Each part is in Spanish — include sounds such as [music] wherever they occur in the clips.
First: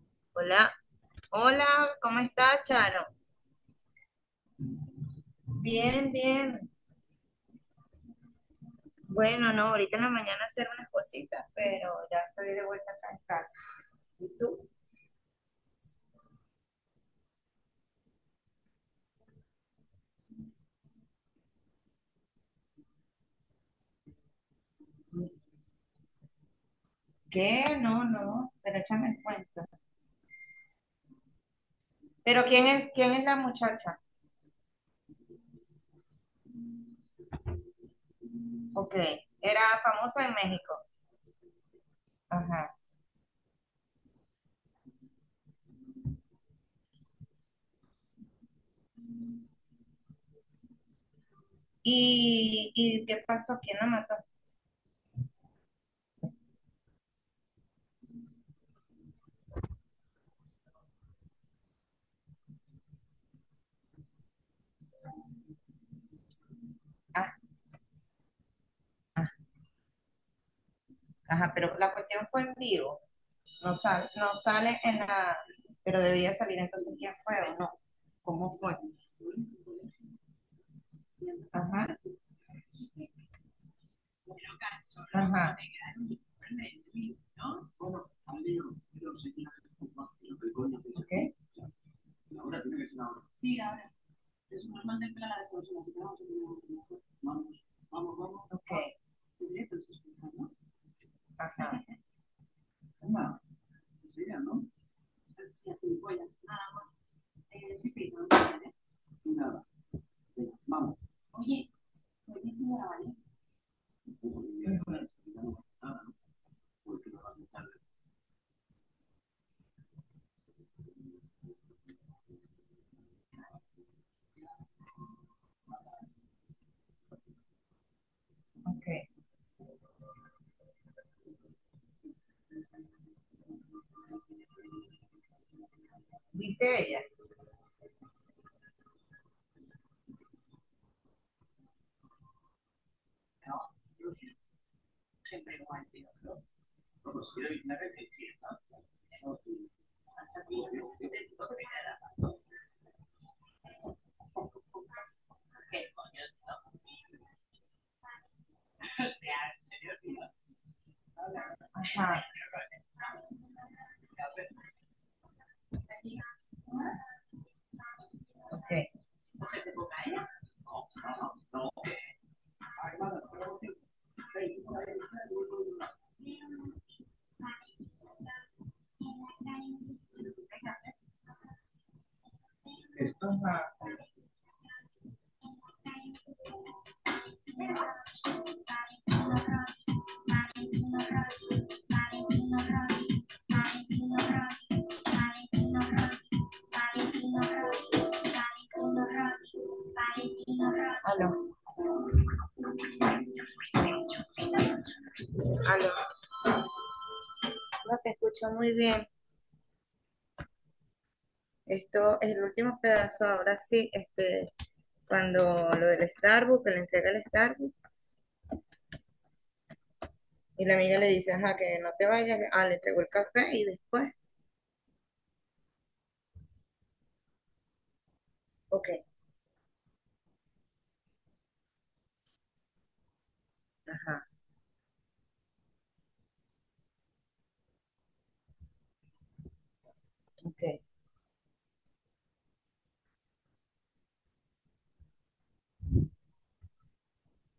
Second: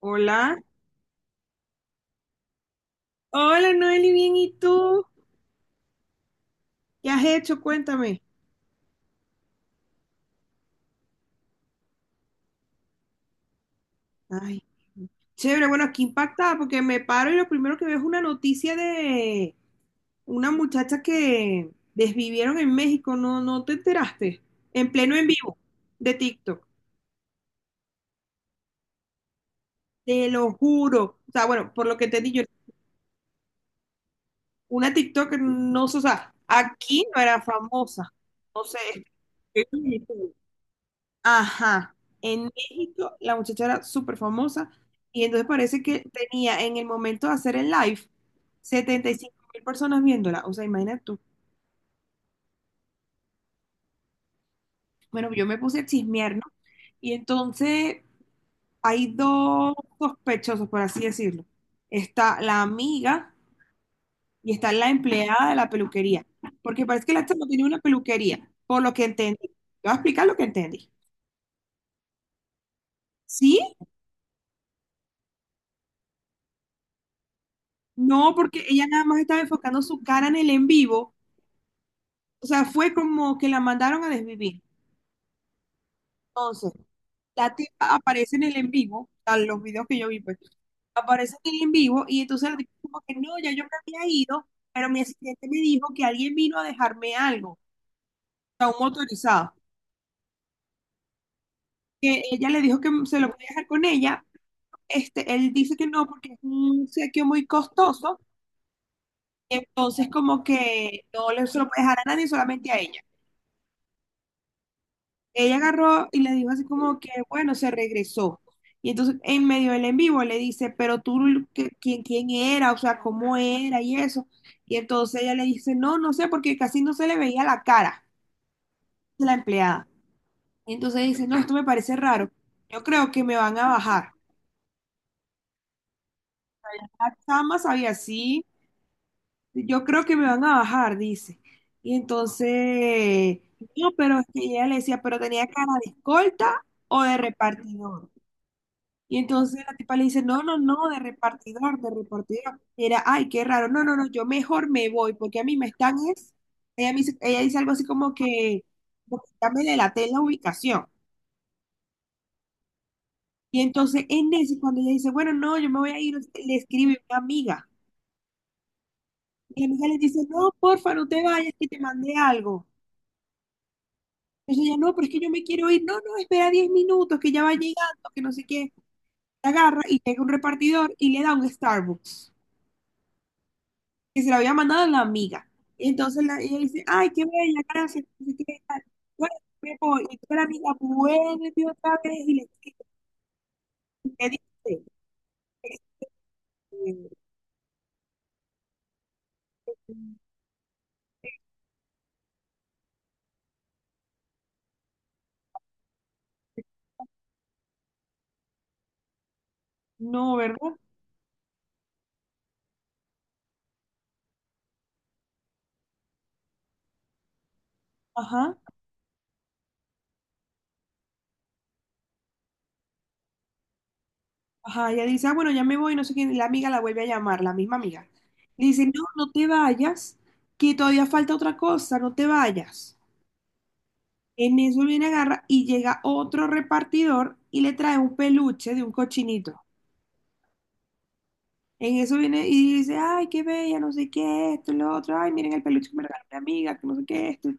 Hola. Hola, hola, ¿cómo estás, Charo? Hola, Noeli, bien, ¿y tú? Bien, bien. ¿Qué has hecho? Cuéntame. Bueno, no, ahorita en la mañana hacer unas cositas, pero ya estoy de vuelta acá en casa. ¿Y Ay, tú? chévere, bueno, aquí impactada porque me paro y lo primero que veo es una noticia de una muchacha que desvivieron en México, ¿no, no te enteraste? En pleno en vivo de TikTok, ¿Qué? No, no, pero échame el cuento. te lo juro. O sea, bueno, por lo que te yo, Pero quién es la muchacha? una TikTok no, sé, o sea, aquí no era famosa. No sé. Ok, era famosa en México. Ajá, en Ajá. México la muchacha era súper famosa y entonces parece que tenía en el momento de hacer el live 75.000 personas viéndola, o sea, imagínate tú. ¿Y qué pasó? ¿Quién la mató? Bueno, yo me puse a chismear, ¿no? Y entonces hay dos sospechosos, por así decirlo. Está la amiga y está la empleada de la peluquería, porque parece que la Ah, chama tenía una peluquería, por lo que ah, entendí. Te voy a explicar lo que entendí. ajá, pero la cuestión fue en vivo. ¿Sí? No sale, no sale en la. Pero debería salir entonces quién fue o no. No, ¿Cómo porque fue? ella nada más estaba enfocando su cara en el en vivo. Ajá, O sea, fue como que la mandaron a desvivir. ajá. Entonces, la tipa aparece en el en vivo, a los videos que yo vi, pues, Okay. aparece en el en vivo y entonces la tipa como que no, ya yo me había ido, pero mi asistente me dijo que alguien vino a dejarme algo, o Vamos. Vamos. sea, un Okay, motorizado. ajá. Que ella le dijo que se lo podía dejar con ella. Este, él dice que no porque es un obsequio muy costoso, entonces como que no le- se lo puede dejar a nadie, solamente a ella. Ella agarró y le dijo así como que, bueno, se regresó. Y entonces en medio del en vivo le dice, pero tú, ¿Quién era? O sea, ¿cómo era? Y eso. Y entonces ella le dice, no, no sé, porque casi no se le veía la cara Okay. de la empleada. Y entonces dice, no, esto me parece raro. Yo creo que me van a bajar. Dice ella. La chama sabía así, yo creo que me van a bajar, dice. Y entonces, no, pero es que ella le decía, pero tenía cara de escolta o de repartidor. Y entonces la tipa le dice, no, no, no, de repartidor, de repartidor. Era, ay, qué raro, no, no, no, yo mejor me voy, porque a mí me están es, ella, me dice, ella dice algo así como que ya me delaté la ubicación. Ajá, Y entonces en eso, cuando ella dice, bueno, no, yo me voy a ir, le escribe una amiga. okay. Y la amiga le dice, no, porfa, no te vayas, que te mandé algo. Entonces ella, no, pero es que yo me quiero ir, no, no, espera 10 minutos, que ya va llegando, que no sé qué. La agarra y llega un repartidor y le da un Starbucks. Ajá. Que se lo había mandado la amiga. Y entonces ella dice, ay, qué bella, gracias, no sé qué tal. Bueno, me voy. Y toda la amiga vuelve otra vez y le dice, eh, Aló, aló. No te escucho muy bien. no, ¿verdad? Esto es el último pedazo, ahora sí, cuando lo del Starbucks, que le entrega el Starbucks, Ajá, y la amiga le dice, ajá, que no te vayas, ah, le entregó el café y después. ajá. Ella dice, ah, bueno, ya me voy, no sé qué. La amiga la vuelve a llamar, la misma amiga. Le dice, Ok, no, no te vayas, que todavía falta otra cosa, no te vayas. ajá. En eso viene agarra y llega otro repartidor y le trae un peluche de un cochinito. Ok, En eso viene y dice, ay, qué bella, no sé qué, esto y lo otro, ay, miren el peluche que me regaló mi amiga, que no sé qué, esto.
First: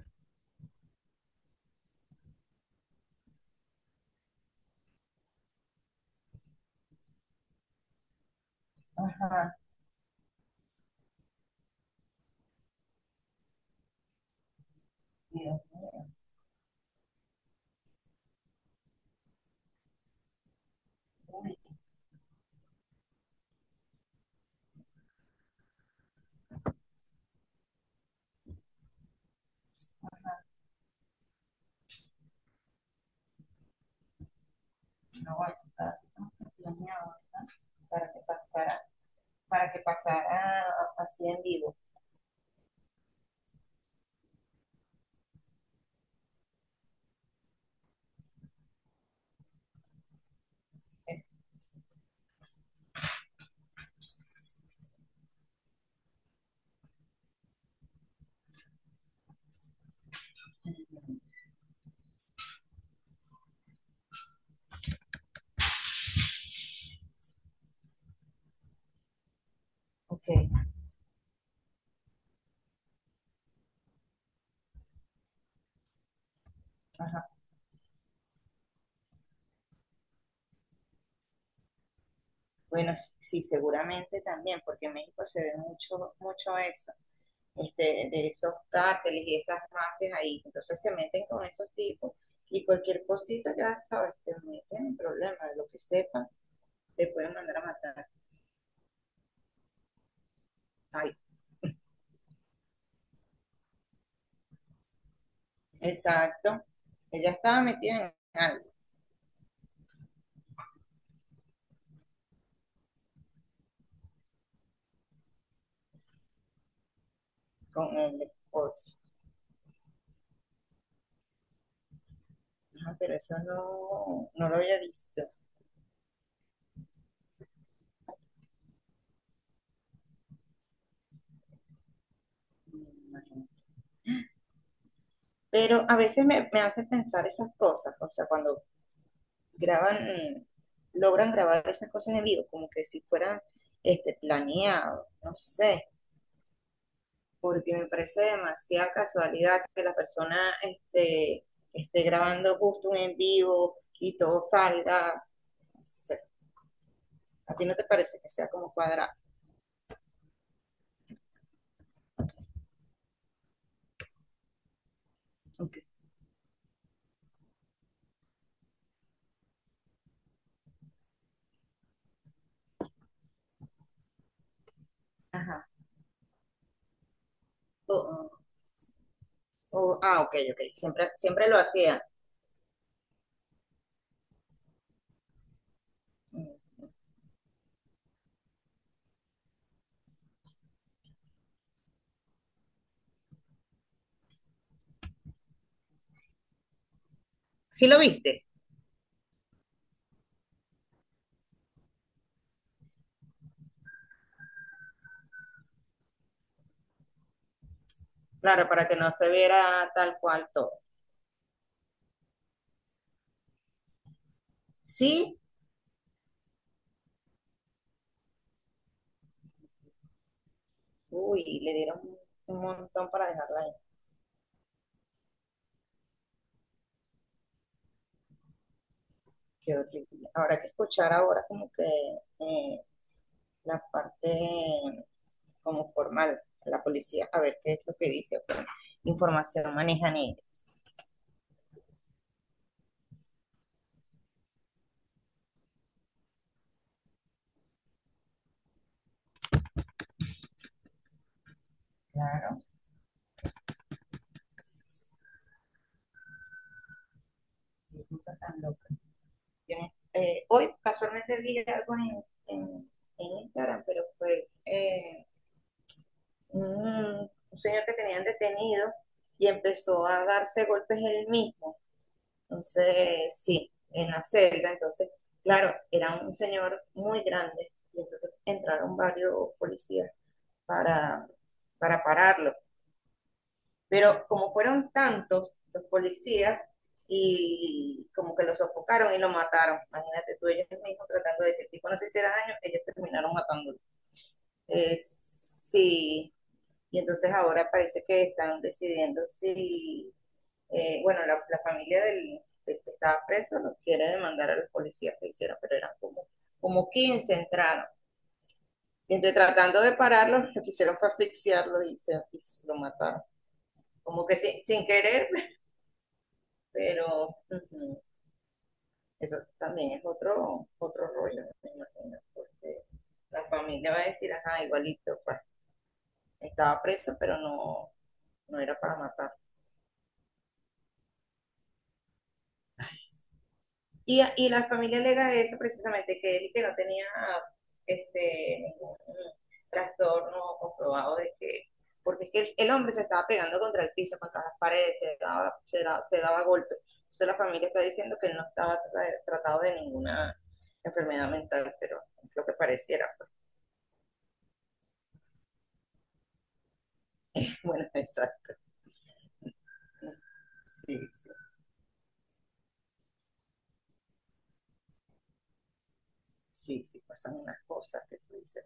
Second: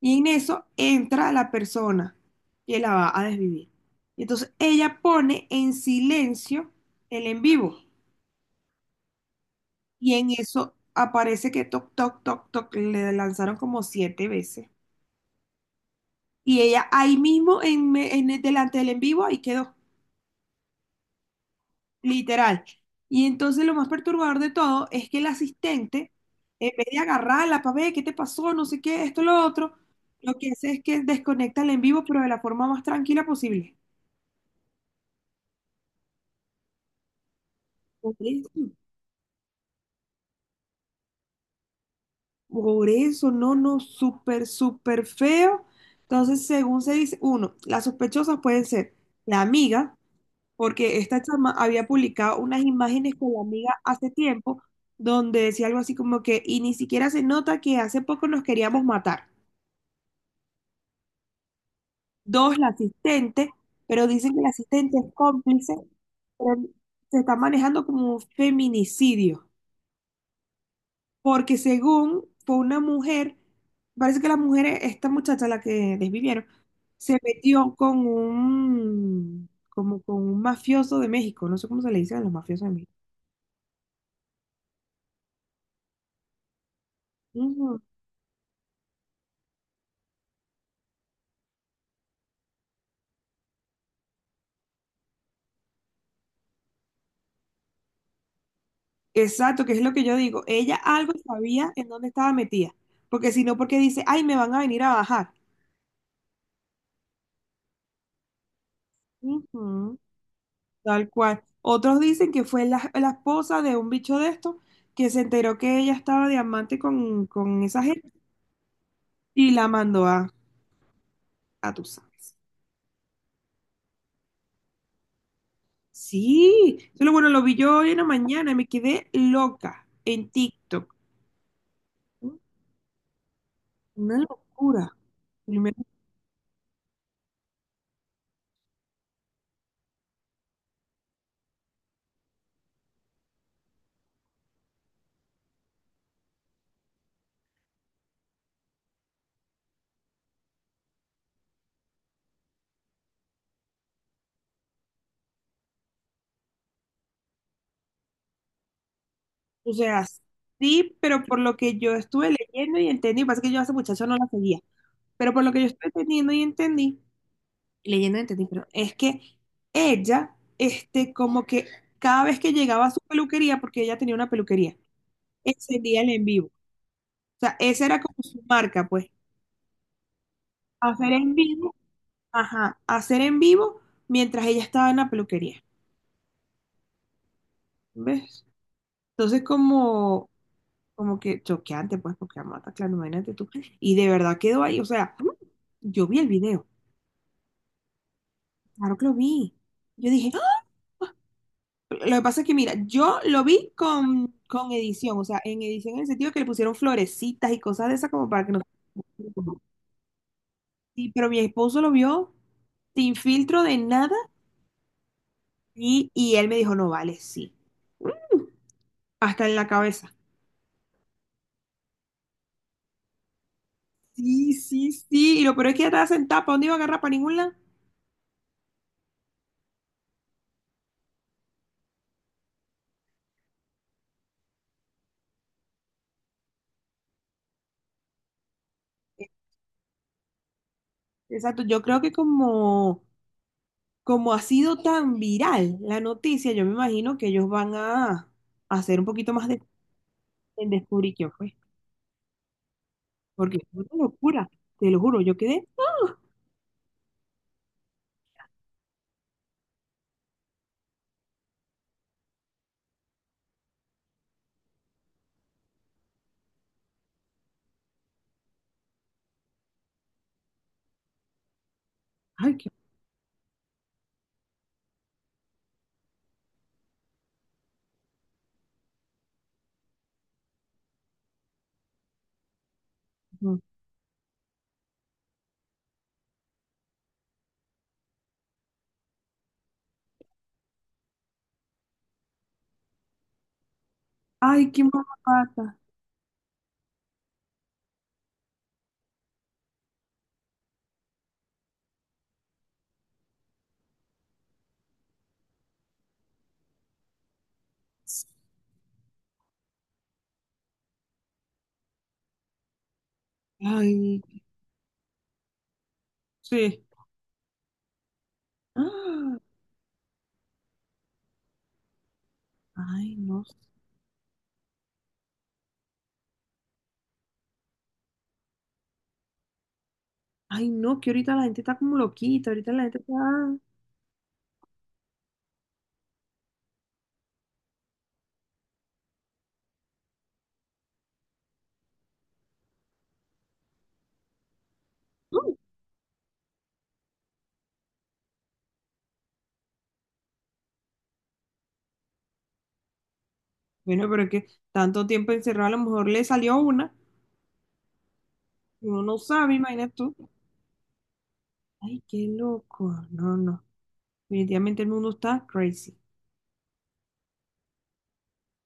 Y en eso entra la persona que la va a desvivir. Y entonces ella pone en silencio el en vivo. ajá. Y en eso aparece que toc, toc, toc, toc, le lanzaron como siete veces. Dios. Y ella ahí mismo, delante del en vivo, ahí quedó. Literal. Y entonces lo más perturbador de todo es que el asistente, en vez de agarrarla para ver qué te pasó, no sé qué, esto, lo otro, lo que hace es que desconecta el en vivo, pero de la forma más tranquila posible. Una guachita, así, ¿verdad? Para Por que eso, pasara, para que pasara así en vivo. por eso, no, no, súper, súper feo. Entonces, según se dice, uno, las sospechosas pueden ser la amiga, porque esta chama había publicado unas imágenes con la amiga hace tiempo, donde decía algo así como que, y ni siquiera se nota que hace poco nos queríamos matar. Dos, la asistente, pero dicen que la asistente es cómplice, pero se está manejando como un feminicidio, Ok, porque según fue una mujer, parece que la mujer, esta muchacha, la que desvivieron, se ajá. metió como con un mafioso de México, no sé cómo se le dice a los mafiosos de México. Bueno, sí, sí, seguramente también, porque en México se ve mucho, mucho eso, Ujú. De esos cárteles y esas mafias ahí. Entonces se meten con esos tipos y cualquier cosita, ya sabes, te meten en problemas, de lo que sepas, te pueden mandar a matar. Exacto, que es lo que yo digo. Ella algo Ay, sabía en dónde estaba metida, porque si no, porque dice, ay, me van a venir a bajar. exacto. Ella estaba metida en algo Ujú. Tal cual. Otros dicen que fue la esposa de un bicho de estos que se enteró que ella estaba de amante con esa con gente el esposo. y la mandó a tú sabes. Ajá, pero eso no, no lo había visto. Sí, solo bueno, lo vi yo hoy en la mañana y me quedé loca en TikTok. Me imagino. Una locura. Primero, Pero a veces me hace pensar esas cosas, o sea, cuando graban, logran grabar esas cosas en vivo, como que si fueran planeado, no sé, porque me parece demasiada casualidad que la persona esté grabando justo un en vivo y todo salga, no sé. ¿A ti no te parece que sea como cuadrado? o sea, sí, pero por lo que yo estuve leyendo y entendí, pasa que yo a esa muchacha no la seguía, pero por lo que yo estuve entendiendo y entendí. Leyendo entendí, pero es que ella, este, como que cada vez que llegaba a su peluquería, porque ella tenía una peluquería, Ajá. encendía el en vivo. O sea, esa era como O- su marca, pues, ah, ok, ok, siempre, hacer en siempre lo vivo, hacía. ajá, hacer en vivo mientras ella estaba en la peluquería, Mm. ¿ves? Entonces, como que choqueante, pues, porque amata, claro, imagínate tú. Y de verdad quedó ahí, o sea, yo vi el video, ¿Sí lo viste? claro que lo vi. Yo dije, lo que pasa es que, mira, yo lo vi con edición, o sea, en edición en el sentido que le pusieron florecitas y cosas de esas como para que no... Claro, para que no se viera tal cual todo. Sí, pero mi esposo lo vio sin filtro de nada Sí, y él me dijo, no vale, sí. Mm, hasta en la cabeza. uy, le dieron un montón para dejarla ahí. Sí, sí, sí. Y lo peor es que ya estaba sentada, ¿para dónde iba a agarrar? ¿Para ningún lado? Qué horrible. Habrá que escuchar ahora como que eh, la parte como formal, la policía, a ver qué es lo que dice. Información manejan ellos. Exacto, yo creo que como ha sido tan viral la noticia, yo me imagino que ellos van a hacer un poquito más en descubrir quién fue. Claro, Porque fue una locura, te lo juro, yo quedé, qué cosa tan loca. Yo, hoy casualmente vi algo en, en Instagram, pero fue un señor que tenían detenido y empezó a darse golpes él mismo. ay, qué, Entonces, sí, en la celda, entonces, claro, era un señor muy grande y entonces entraron varios policías para, para pararlo. Pero como fueron tantos los policías y como que lo sofocaron y lo mataron, imagínate tú, ellos mismos tratando de que el tipo no se hiciera daño, ellos terminaron matándolo. ay, qué Eh, mala pata, sí, y entonces ahora parece que están decidiendo si bueno, la familia del que estaba preso lo quiere demandar a los policías que hicieron, pero eran como, como 15 entraron. Y entonces, tratando de pararlo, lo que hicieron fue asfixiarlo y lo mataron. ay, Como que sin, querer, sí, pero ujú, eso ah, también es otro rollo, me imagino, porque ay, no, la sé, familia va a decir, ajá, igualito, pues, estaba preso, pero no, no era para matar. ay, no, que ahorita la gente está como loquita, ahorita la gente está, mm. Y la familia alega eso precisamente, que él y que no tenía ningún trastorno comprobado de que, porque es que el hombre se estaba pegando contra el piso, contra las paredes, se daba golpes. Entonces la familia está diciendo que él no estaba tratado de ninguna enfermedad mental, pero lo que pareciera, pues, Bueno, pero es que tanto tiempo encerrado, a lo mejor le salió una, [laughs] bueno, exacto. uno no sabe, imagínate tú, Sí, sí, ay, qué loco, no, no, definitivamente el mundo está crazy, sí, sí, pasan unas cosas que tú dices.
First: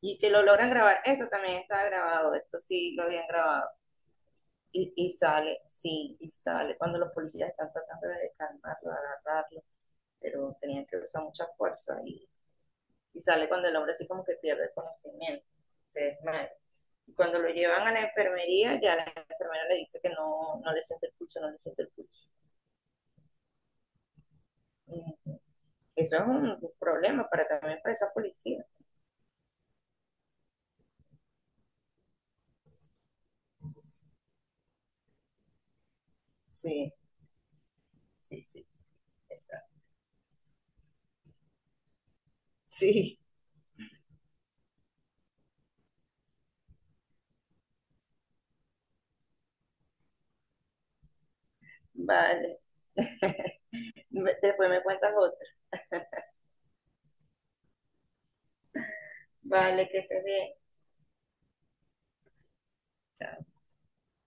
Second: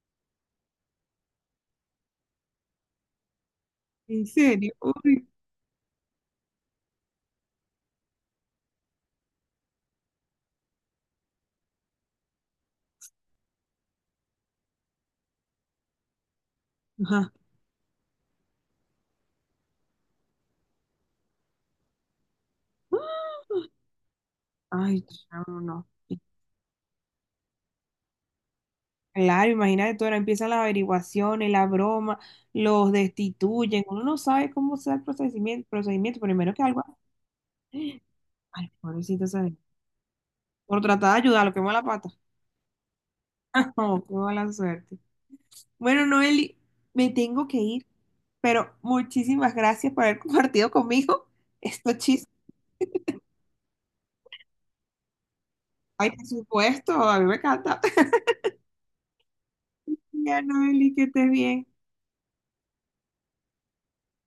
Y que lo logran grabar. Esto también está grabado, esto sí lo habían grabado. en serio, Y uy, sale, sí, y sale. Cuando los policías están tratando de calmarlo, agarrarlo, pero tenían que usar mucha fuerza y sale cuando el hombre así como que pierde el conocimiento, se desmaya. Y ajá, cuando lo llevan a la enfermería, ya la enfermera le dice que no, no le siente el pulso, no le siente el pulso. ¡ah! Ay, Ujú. chamo, no. Eso es un problema para también para esa policía. Claro, imagínate tú, ahora empiezan las averiguaciones, la broma, los destituyen, uno no sabe cómo sea el procedimiento, procedimiento, primero que algo, Sí, sí, sí. ay, pobrecito sabe, Exacto. por tratar de ayudar, lo quemó la pata, Sí. [laughs] oh, qué mala suerte. Bueno, Noeli, me tengo que ir, pero muchísimas gracias por haber compartido conmigo estos chistes, Vale. [laughs] Después me cuentas otra. ay, por supuesto, a mí me encanta. [laughs] Vale, que estés Ya, bien. Noeli, que estés bien. Chao.